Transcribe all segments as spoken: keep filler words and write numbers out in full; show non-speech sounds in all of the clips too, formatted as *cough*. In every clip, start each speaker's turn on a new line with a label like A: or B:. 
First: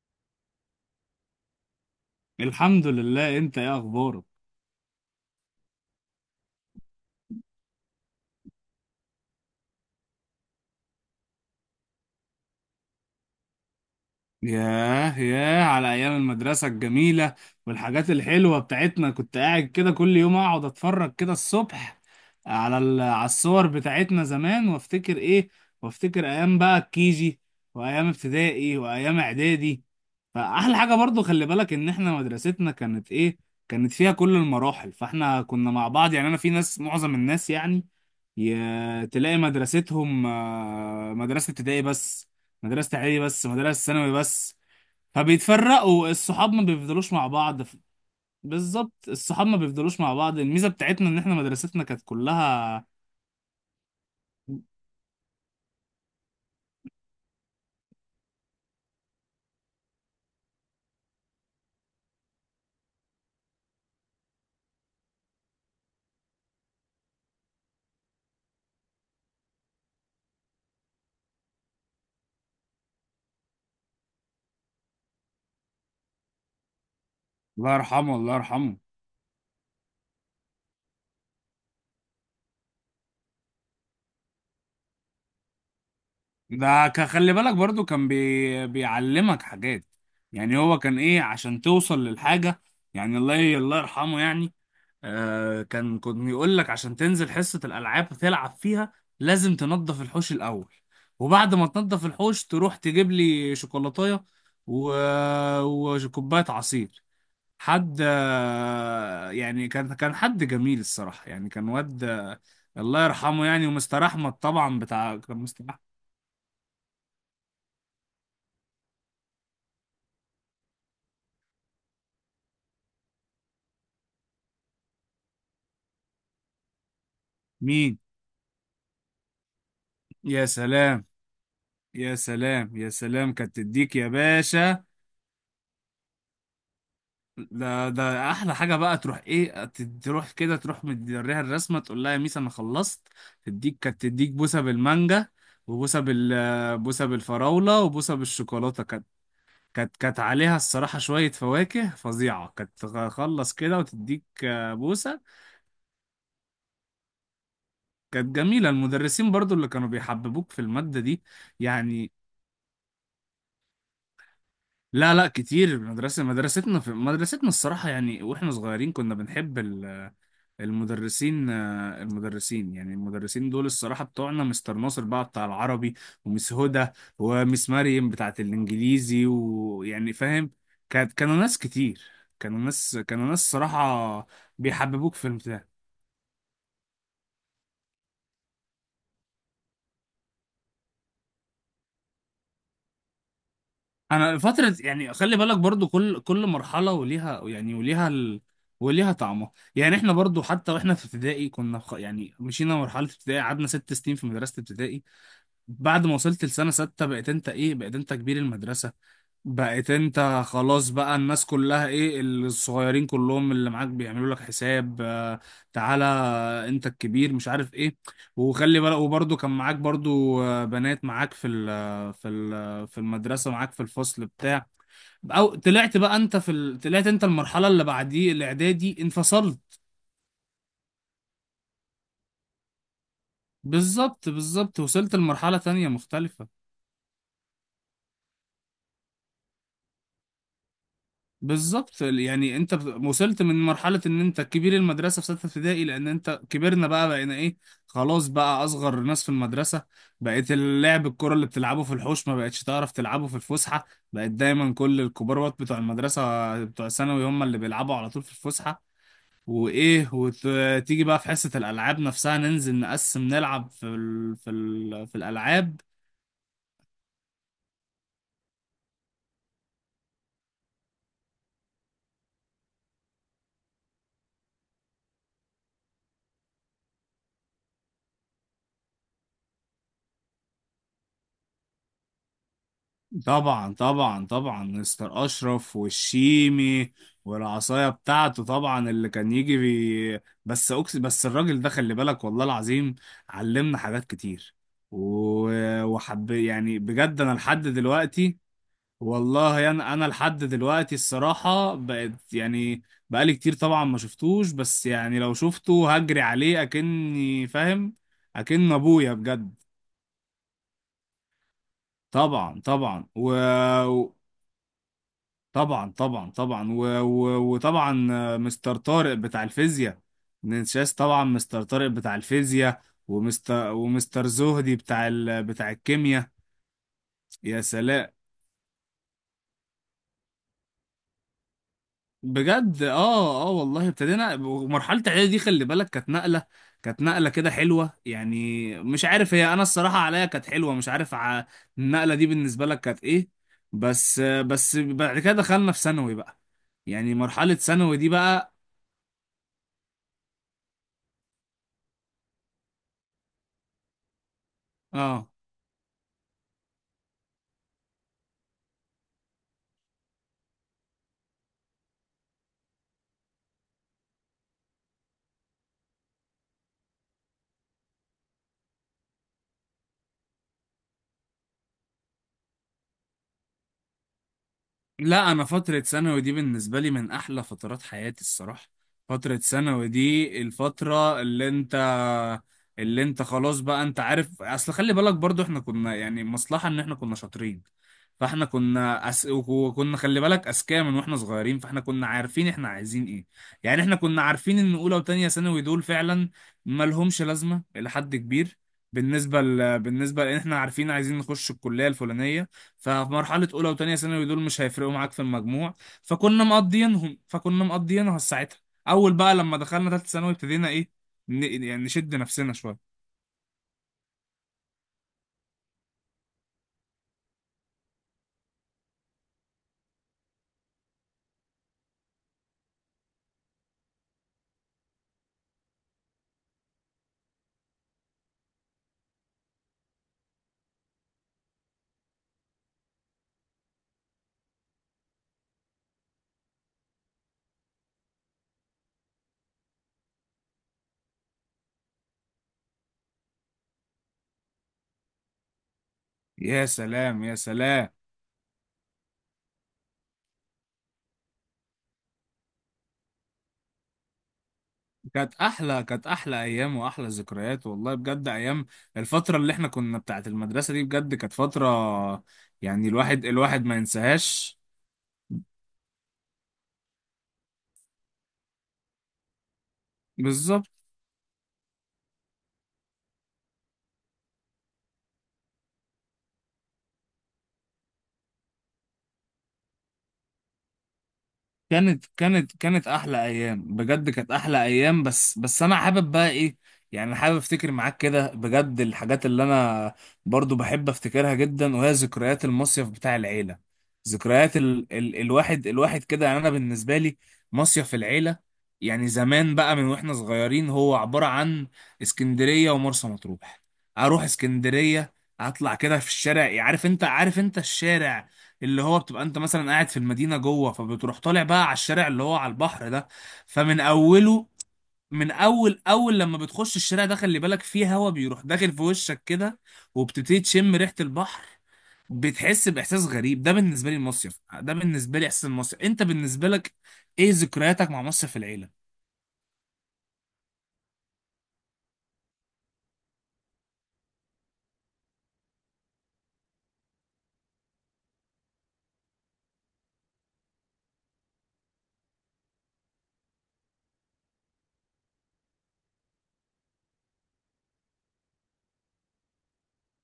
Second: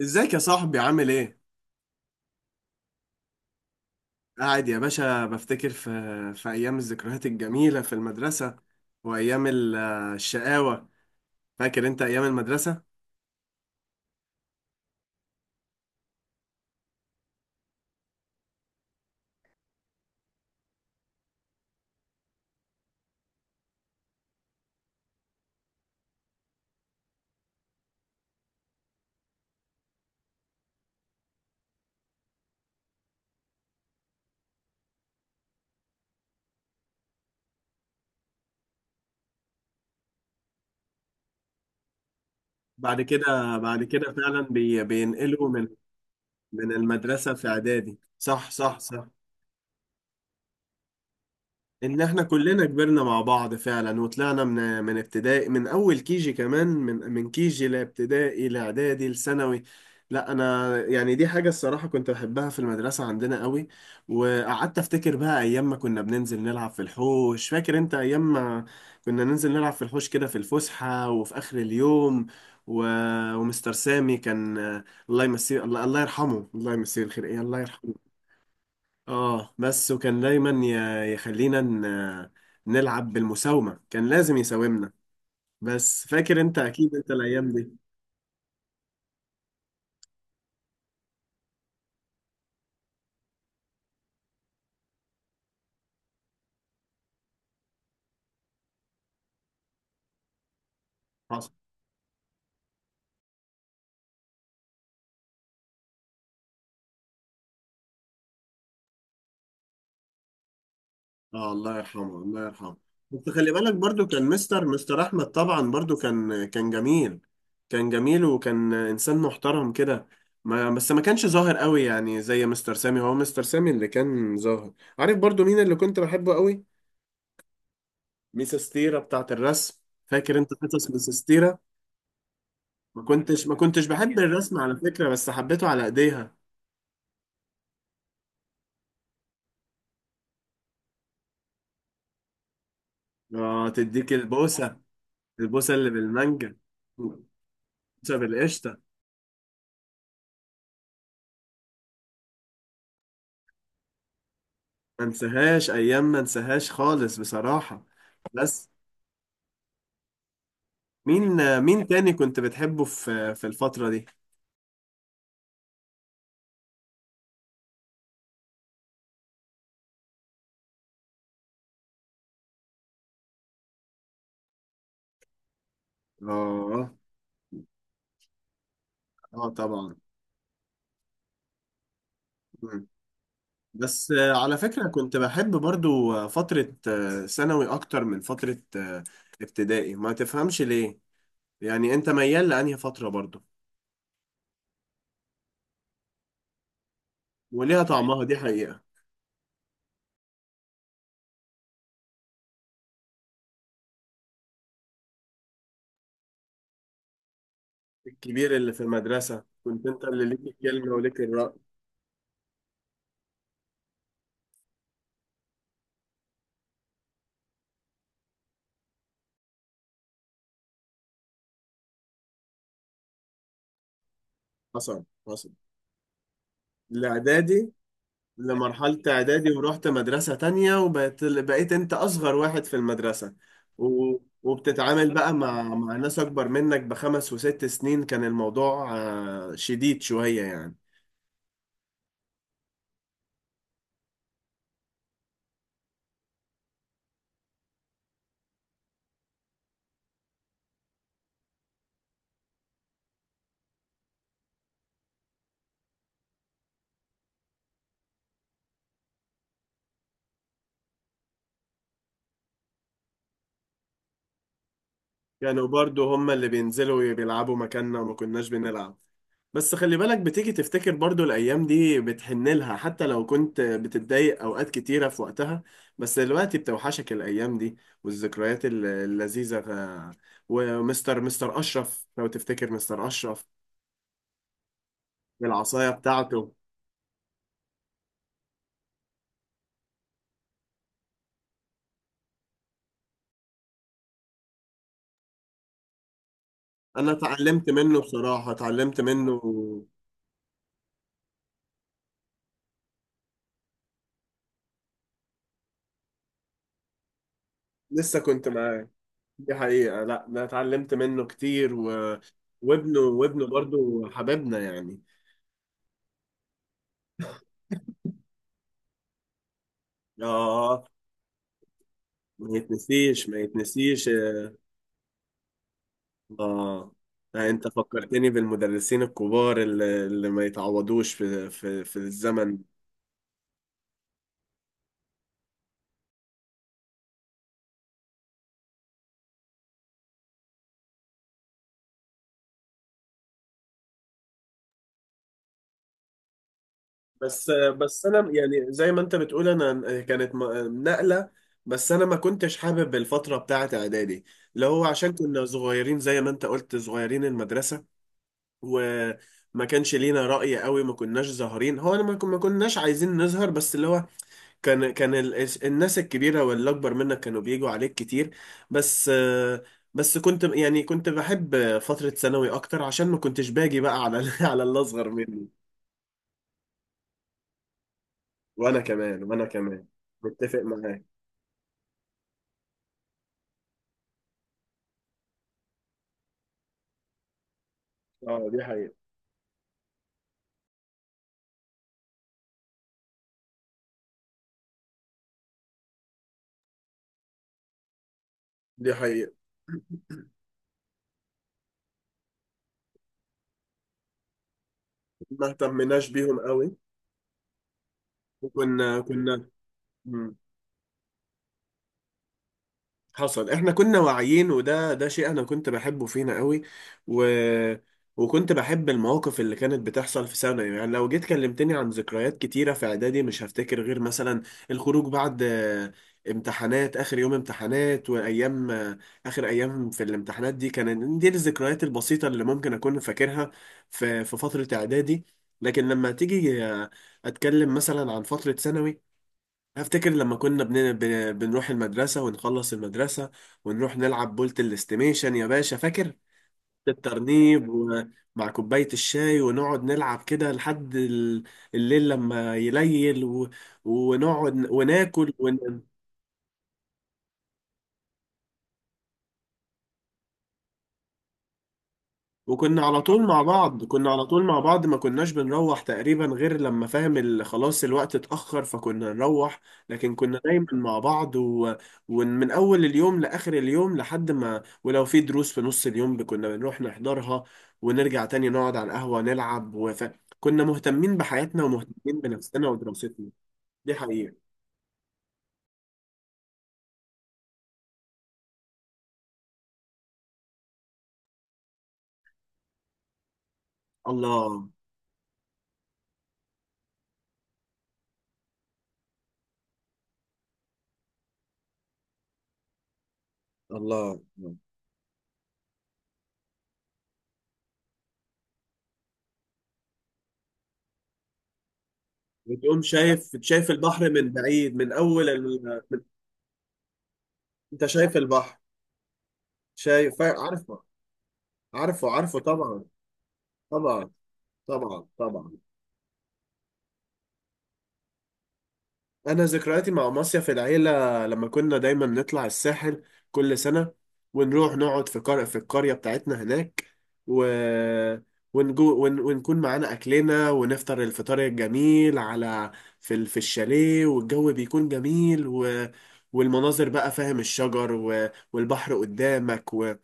A: ازيك يا صاحبي عامل ايه؟
B: الحمد لله. انت ايه اخبارك؟
A: قاعد يا باشا بفتكر في في ايام الذكريات الجميلة في المدرسة، وايام ال- الشقاوة. فاكر انت ايام المدرسة؟
B: ياه ياه، على ايام المدرسه الجميله والحاجات الحلوه بتاعتنا. كنت قاعد كده كل يوم، اقعد اتفرج كده الصبح على ال- على الصور بتاعتنا زمان، وافتكر ايه، وافتكر ايام بقى الكيجي وايام ابتدائي وايام اعدادي. فاحلى حاجه برضو، خلي بالك ان احنا مدرستنا كانت ايه، كانت فيها كل المراحل. فاحنا كنا مع بعض. يعني انا في ناس، معظم الناس يعني ي- تلاقي مدرستهم، آه، مدرسة ابتدائي بس، مدرسة
A: بعد
B: اعدادي بس،
A: كده
B: مدرسة
A: بعد كده
B: ثانوي
A: فعلا
B: بس.
A: بي بينقلوا من
B: فبيتفرقوا الصحاب، ما
A: من
B: بيفضلوش مع
A: المدرسة في
B: بعض. ف-
A: اعدادي. صح، صح،
B: بالظبط،
A: صح.
B: الصحاب ما بيفضلوش مع بعض. الميزة بتاعتنا ان احنا مدرستنا
A: ان
B: كانت
A: احنا كلنا
B: كلها.
A: كبرنا مع بعض فعلا، وطلعنا من من ابتدائي، من اول كيجي كمان، من من كيجي لابتدائي لاعدادي لثانوي. لا، انا يعني دي حاجه الصراحه كنت بحبها في المدرسه عندنا قوي. وقعدت افتكر بقى ايام ما كنا بننزل نلعب في الحوش. فاكر انت ايام ما كنا ننزل نلعب في الحوش كده في الفسحه وفي اخر اليوم؟ و... ومستر سامي كان، الله يمسيه، الله الله يرحمه، الله يمسيه الخير. ايه، الله
B: الله
A: يرحمه.
B: يرحمه، الله يرحمه.
A: اه، بس وكان دايما ي- يخلينا ن- نلعب بالمساومة. كان لازم يساومنا، بس فاكر انت
B: ده
A: اكيد
B: ك-
A: انت
B: خلي
A: الايام
B: بالك
A: دي.
B: برضو، كان بي... بيعلمك حاجات. يعني هو كان ايه عشان توصل للحاجة يعني. الله، الله يرحمه يعني. آه كان كان يقول لك عشان تنزل حصة الألعاب تلعب فيها، لازم تنظف الحوش الأول،
A: حصل.
B: وبعد ما تنظف الحوش تروح تجيب لي شوكولاتاية و... وكوباية عصير. حد، آه، يعني كان كان حد جميل الصراحة. يعني
A: اه،
B: كان
A: الله يرحمه،
B: واد. آه،
A: الله يرحمه.
B: الله
A: بس
B: يرحمه
A: خلي
B: يعني.
A: بالك
B: ومستر
A: برضو كان
B: أحمد
A: مستر
B: طبعا،
A: مستر
B: بتاع
A: احمد
B: كان مستر
A: طبعا،
B: أحمد.
A: برضو كان كان جميل. كان جميل، وكان انسان محترم كده. ما بس ما كانش ظاهر قوي، يعني زي مستر سامي. هو مستر سامي اللي كان ظاهر. عارف برضو مين اللي كنت بحبه قوي؟
B: مين؟
A: ميس ستيرة بتاعت الرسم. فاكر
B: يا
A: انت حصص
B: سلام،
A: ميس ستيرة؟
B: يا سلام، يا
A: ما
B: سلام،
A: كنتش ما
B: كانت
A: كنتش
B: تديك يا
A: بحب الرسم على
B: باشا.
A: فكرة، بس حبيته على ايديها.
B: ده ده احلى حاجه، بقى تروح ايه، ت- تروح كده، تروح مديها الرسمه، تقول لها يا ميس انا خلصت،
A: اه،
B: تديك. كانت
A: تديك
B: تديك بوسه
A: البوسة.
B: بالمانجا،
A: البوسة اللي
B: وبوسه
A: بالمانجا.
B: بال بوسه
A: البوسة
B: بالفراوله، وبوسه
A: بالقشطة.
B: بالشوكولاته. كانت كانت كانت عليها الصراحه شويه فواكه فظيعه، كانت تخلص كده وتديك، آه،
A: ما
B: بوسه.
A: انساهاش ايام، ما انساهاش خالص بصراحة.
B: كانت جميله
A: بس
B: المدرسين برضو اللي كانوا بيحببوك في الماده دي.
A: مين مين تاني
B: يعني
A: كنت بتحبه في في الفترة دي؟
B: لا، لا، كتير. المدرسه، مدرستنا، في مدرستنا الصراحه يعني واحنا صغيرين كنا بنحب المدرسين، آه، المدرسين، يعني المدرسين دول الصراحة بتوعنا مستر ناصر بقى بتاع العربي، ومس هدى،
A: اه،
B: ومس مريم بتاعة الإنجليزي،
A: اه، طبعا.
B: ويعني فاهم. كانت، كانوا ناس كتير، كانوا
A: مم.
B: ناس كانوا ناس
A: بس
B: صراحة
A: آه، على فكرة
B: بيحببوك
A: كنت
B: في
A: بحب
B: الامتحان.
A: برضو آه، فترة آه، ثانوي اكتر من فترة آه، ابتدائي، ما تفهمش ليه. يعني انت ميال لانهي فترة برضو؟
B: أنا فترة يعني، خلي بالك برضو، كل كل مرحلة وليها، يعني
A: وليها
B: وليها
A: طعمها، دي
B: ال...
A: حقيقة.
B: وليها طعمها. يعني احنا برضو حتى واحنا في ابتدائي، كنا خ- يعني مشينا مرحلة ابتدائي، قعدنا ست سنين في مدرسة ابتدائي. بعد ما وصلت لسنة ستة، بقيت انت ايه، بقيت انت كبير
A: الكبير اللي في
B: المدرسة.
A: المدرسة كنت
B: بقيت
A: انت اللي ليك
B: انت خلاص
A: الكلمة
B: بقى،
A: وليك
B: الناس
A: الرأي.
B: كلها ايه، الصغيرين كلهم اللي معاك بيعملوا لك حساب. آه، تعالى، انت الكبير، مش عارف ايه. وخلي بالك، وبرده كان معاك برضو، آه، بنات معاك في ال في ال في المدرسة، معاك في الفصل بتاع.
A: حصل، حصل.
B: او طلعت بقى انت في ال... طلعت انت المرحلة
A: الإعدادي.
B: اللي بعديه الاعدادي،
A: لمرحلة إعدادي
B: انفصلت.
A: ورحت مدرسة تانية، وبقيت بقيت انت أصغر واحد في المدرسة. و...
B: بالظبط، بالظبط،
A: وبتتعامل
B: وصلت
A: بقى
B: لمرحلة
A: مع
B: تانية
A: مع ناس أكبر
B: مختلفة.
A: منك بخمس وست سنين. كان الموضوع آه، شديد شوية يعني.
B: بالظبط، يعني انت بت- وصلت من مرحلة ان انت كبير المدرسة في ستة ابتدائي، لان انت، كبرنا بقى، بقينا ايه، خلاص بقى اصغر ناس في المدرسة. بقيت اللعب، الكرة اللي بتلعبه في الحوش ما بقتش تعرف تلعبه في الفسحة. بقت دايما كل الكبار وات بتوع المدرسة بتوع الثانوي هم اللي بيلعبوا على طول في الفسحة. وايه، وتيجي بقى في حصة الالعاب نفسها، ننزل نقسم نلعب في ال... في ال... في
A: كانوا
B: الالعاب.
A: برضو هم اللي بينزلوا بيلعبوا مكاننا، وما كناش بنلعب. بس خلي بالك بتيجي تفتكر برضو الأيام دي، بتحن لها حتى لو كنت بتتضايق أوقات كتيرة في وقتها. بس دلوقتي بتوحشك الأيام دي، والذكريات ال- اللذيذة. ف- ومستر مستر أشرف، لو تفتكر مستر أشرف.
B: طبعا، طبعا، طبعا، مستر اشرف
A: العصاية بتاعته.
B: والشيمي، والعصايه بتاعته طبعا، اللي كان يجي بي... بس أكس... بس الراجل ده، خلي بالك، والله العظيم علمنا حاجات كتير، و... وحب يعني
A: أنا
B: بجد. انا لحد
A: اتعلمت منه
B: دلوقتي،
A: بصراحة، اتعلمت منه.
B: والله انا انا لحد دلوقتي الصراحه بقت يعني بقالي كتير طبعا ما شفتوش، بس يعني لو شفته هجري عليه اكني فاهم،
A: لسه كنت
B: اكن
A: معاه.
B: ابويا
A: دي
B: بجد.
A: حقيقة. لا، أنا اتعلمت منه كتير. و...
B: طبعا،
A: وابنه
B: طبعا، و...
A: وابنه برضو حبيبنا يعني.
B: طبعا، طبعا، طبعا، و... و... وطبعا، آه، مستر طارق بتاع الفيزياء.
A: آه.
B: ننساش طبعا مستر طارق بتاع
A: ما
B: الفيزياء.
A: يتنسيش، ما
B: ومستر
A: يتنسيش.
B: ومستر زهدي بتاع ال... بتاع الكيمياء.
A: اه،
B: يا
A: انت
B: سلام،
A: فكرتني بالمدرسين الكبار اللي, اللي ما يتعوضوش في, في, في الزمن.
B: بجد. اه، اه، والله ابتدينا. ومرحلة اعدادي دي، خلي بالك، كانت نقلة كانت نقلة كده حلوة، يعني مش عارف، هي انا الصراحة عليا كانت حلوة، مش عارف ع... النقلة دي بالنسبة لك كانت ايه؟ بس آه، بس بعد كده دخلنا في ثانوي بقى، يعني
A: بس
B: مرحلة ثانوي
A: بس
B: دي
A: انا
B: بقى.
A: يعني زي ما انت بتقول، انا كانت م- نقلة. بس انا ما كنتش حابب الفترة بتاعت اعدادي، اللي هو عشان
B: اه،
A: كنا صغيرين، زي ما انت قلت صغيرين المدرسة، وما كانش لينا رأي قوي. ما كناش ظاهرين، هو انا ما كن- ما كناش عايزين نظهر. بس اللي هو كان كان ال- الناس الكبيرة واللي أكبر منك كانوا بيجوا عليك كتير. بس بس كنت يعني كنت بحب فترة ثانوي أكتر، عشان ما كنتش باجي بقى على *laughs* ال- على اللي أصغر
B: لا، انا
A: مني.
B: فتره ثانوي دي بالنسبه لي من احلى فترات حياتي الصراحه.
A: وأنا كمان،
B: فتره
A: وأنا كمان.
B: ثانوي دي
A: متفق معاك.
B: الفتره، اللي انت اللي انت خلاص بقى، انت عارف، اصل خلي بالك برضو احنا كنا يعني مصلحه ان احنا كنا شاطرين. فاحنا
A: اه، دي حقيقة.
B: كنا أس... وكنا خلي بالك اذكياء من واحنا صغيرين، فاحنا كنا عارفين احنا عايزين ايه. يعني احنا كنا عارفين ان اولى وتانية ثانوي دول فعلا مالهمش لازمه الى حد كبير.
A: دي حقيقة.
B: بالنسبه ل... بالنسبه لان احنا عارفين عايزين نخش الكليه الفلانيه، ففي مرحلة أولى وتانية ثانوي دول مش هيفرقوا معاك في
A: ما
B: المجموع.
A: اهتمناش بيهم
B: فكنا
A: قوي.
B: مقضيينهم، فكنا مقضيينها ساعتها.
A: وكنا
B: أول بقى
A: كنا
B: لما دخلنا تالتة ثانوي، ابتدينا إيه، ن- يعني نشد نفسنا شوية.
A: حصل. احنا كنا واعيين، وده ده شيء انا كنت بحبه فينا قوي. و... وكنت بحب المواقف اللي كانت بتحصل في ثانوي. يعني لو جيت كلمتني عن ذكريات كتيرة في اعدادي، مش هفتكر غير مثلا الخروج بعد آه، امتحانات، اخر يوم امتحانات، وايام آه، اخر ايام في الامتحانات دي. كانت دي الذكريات البسيطة اللي ممكن اكون فاكرها في في فترة اعدادي. لكن لما تيجي آه، اتكلم مثلا عن فترة ثانوي، افتكر لما كنا بن... بن... بنروح المدرسة ونخلص المدرسة، ونروح نلعب بولت الاستيميشن. يا باشا فاكر
B: يا سلام، يا
A: الترنيب
B: سلام.
A: ومع كوباية الشاي؟ ونقعد نلعب كده لحد ال- الليل لما يليل، و... ونقعد وناكل.
B: كانت أحلى كانت أحلى أيام وأحلى ذكريات والله، بجد أيام الفترة اللي إحنا كنا بتاعت المدرسة دي، بجد كانت فترة.
A: وكنا
B: يعني
A: على
B: الواحد
A: طول مع
B: الواحد ما
A: بعض، كنا على طول
B: ينساهاش.
A: مع بعض. ما كناش بنروح تقريبا غير لما فاهم ال- خلاص الوقت اتأخر، فكنا نروح. لكن كنا دايما
B: بالظبط.
A: مع بعض، و... ومن أول اليوم لآخر اليوم، لحد ما، ولو في دروس في نص اليوم كنا بنروح نحضرها، ونرجع تاني نقعد على القهوة نلعب. وف... كنا مهتمين بحياتنا
B: كانت
A: ومهتمين
B: كانت
A: بنفسنا
B: كانت احلى
A: ودراستنا.
B: ايام،
A: دي
B: بجد كانت
A: حقيقة.
B: احلى ايام. بس بس انا حابب بقى ايه، يعني حابب افتكر معاك كده بجد الحاجات اللي انا برضو بحب افتكرها جدا، وهي ذكريات المصيف بتاع العيله. ذكريات
A: الله،
B: ال ال الواحد الواحد كده، يعني انا بالنسبه لي مصيف العيله، يعني زمان بقى من واحنا صغيرين هو عباره عن اسكندريه ومرسى مطروح.
A: الله.
B: اروح اسكندريه، اطلع كده في الشارع، عارف انت عارف انت الشارع، اللي هو بتبقى انت مثلا قاعد في المدينه جوه، فبتروح طالع بقى على الشارع اللي هو على
A: وتقوم
B: البحر ده.
A: شايف، شايف
B: فمن
A: البحر من
B: اوله
A: بعيد، من أول
B: من
A: ال...
B: اول
A: من...
B: اول لما بتخش الشارع ده، خلي بالك،
A: أنت
B: فيه هوا
A: شايف
B: بيروح
A: البحر.
B: داخل في وشك كده،
A: شايف،
B: وبتبتدي
A: عارف.
B: تشم ريحه البحر،
A: عارفه، عارفه
B: بتحس
A: طبعا.
B: باحساس غريب. ده بالنسبه لي
A: طبعا.
B: المصيف، ده
A: طبعا،
B: بالنسبه لي احساس
A: طبعا.
B: المصيف. انت بالنسبه لك، ايه ذكرياتك مع مصيف العيله؟
A: انا ذكرياتي مع مصيف العيله، لما كنا دايما نطلع الساحل كل سنه، ونروح نقعد في قرية في القريه بتاعتنا هناك. و ونجو ون... ونكون معانا اكلنا، ونفطر الفطار الجميل على، في ال... في الشاليه، والجو بيكون جميل، و... والمناظر بقى فاهم، الشجر، و... والبحر قدامك، و...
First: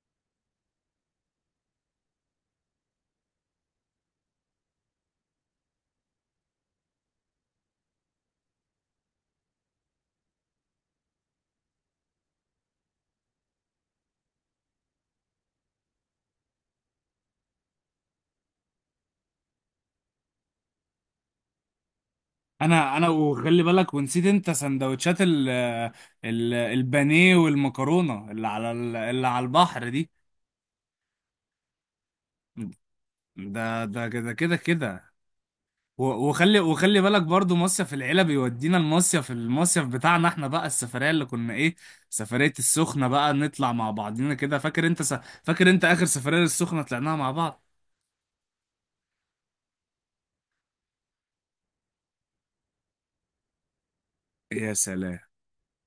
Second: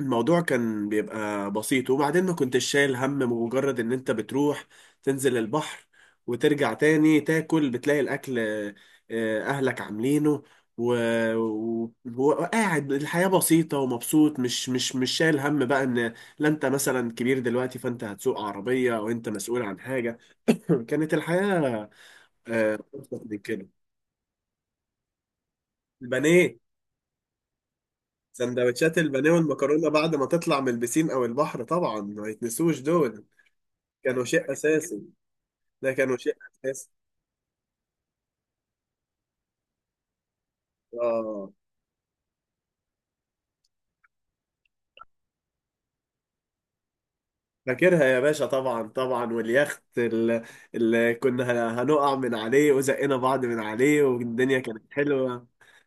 A: الموضوع كان بيبقى بسيط. وبعدين ما كنتش شايل هم، مجرد ان انت بتروح تنزل البحر وترجع تاني تاكل، بتلاقي الاكل آه، اهلك عاملينه، و... و... وقاعد. الحياة بسيطة ومبسوط، مش مش مش شايل هم بقى ان لا، انت مثلا كبير دلوقتي، فانت هتسوق عربية، او انت مسؤول عن حاجة. *laughs* كانت الحياة
B: انا انا
A: أبسط من
B: وخلي
A: كده.
B: بالك، ونسيت انت سندوتشات ال ال
A: البانيه.
B: البانيه والمكرونه اللي على ال-
A: سندوتشات
B: اللي
A: البانيه
B: على
A: والمكرونة
B: البحر دي.
A: بعد ما تطلع من البسين او البحر، طبعا ما يتنسوش دول.
B: ده، ده،
A: كانوا
B: كده
A: شيء
B: كده
A: اساسي.
B: كده.
A: ده كانوا
B: و-
A: شيء
B: وخلي
A: اساسي.
B: وخلي بالك برضو، مصيف العيلة بيودينا المصيف المصيف بتاعنا احنا بقى، السفرية اللي
A: اه،
B: كنا ايه، سفرية السخنة بقى، نطلع مع بعضينا كده. فاكر انت س... فاكر انت اخر سفرية للسخنة طلعناها مع بعض.
A: فاكرها يا باشا، طبعا، طبعا. واليخت اللي, اللي كنا هن- هنقع من عليه، وزقنا بعض من عليه، والدنيا
B: يا
A: كانت
B: سلام.
A: حلوه.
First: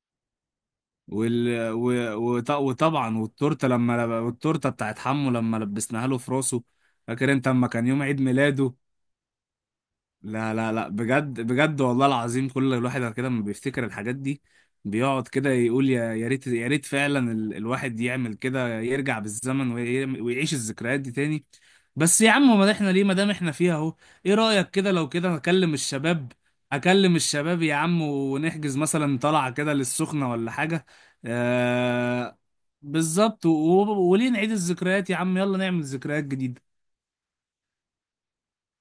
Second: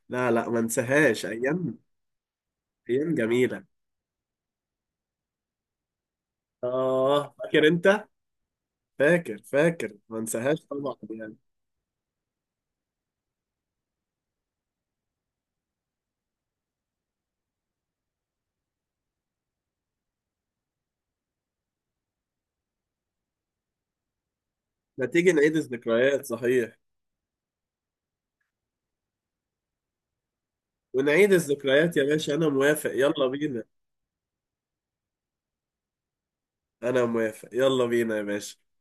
A: لا، لا، ما انساهاش
B: وال...
A: ايام،
B: و... وط...
A: ايام
B: وطبعا
A: جميله.
B: والتورتة لما، والتورتة بتاعت حمو لما لبسناها له في راسه، فاكر
A: اه،
B: انت
A: فاكر
B: اما كان يوم
A: انت،
B: عيد ميلاده.
A: فاكر فاكر، ما
B: لا،
A: انساهاش
B: لا، لا،
A: طبعا يعني.
B: بجد، بجد، والله العظيم، كل الواحد كده لما بيفتكر الحاجات دي، بيقعد كده يقول، يا يا ريت، يا ريت فعلا ال الواحد يعمل كده، يرجع بالزمن وي- ويعيش الذكريات دي تاني. بس يا عم، ما احنا ليه، ما دام احنا فيها اهو. ايه رأيك كده،
A: ما
B: لو
A: تيجي
B: كده
A: نعيد
B: اكلم
A: الذكريات،
B: الشباب،
A: صحيح.
B: اكلم الشباب يا عم، ونحجز مثلا طلعة كده للسخنة ولا حاجة.
A: ونعيد الذكريات يا باشا،
B: آه،
A: انا موافق، يلا
B: بالظبط، و-
A: بينا.
B: و- وليه نعيد الذكريات يا عم، يلا نعمل ذكريات جديدة.
A: انا موافق، يلا بينا يا باشا.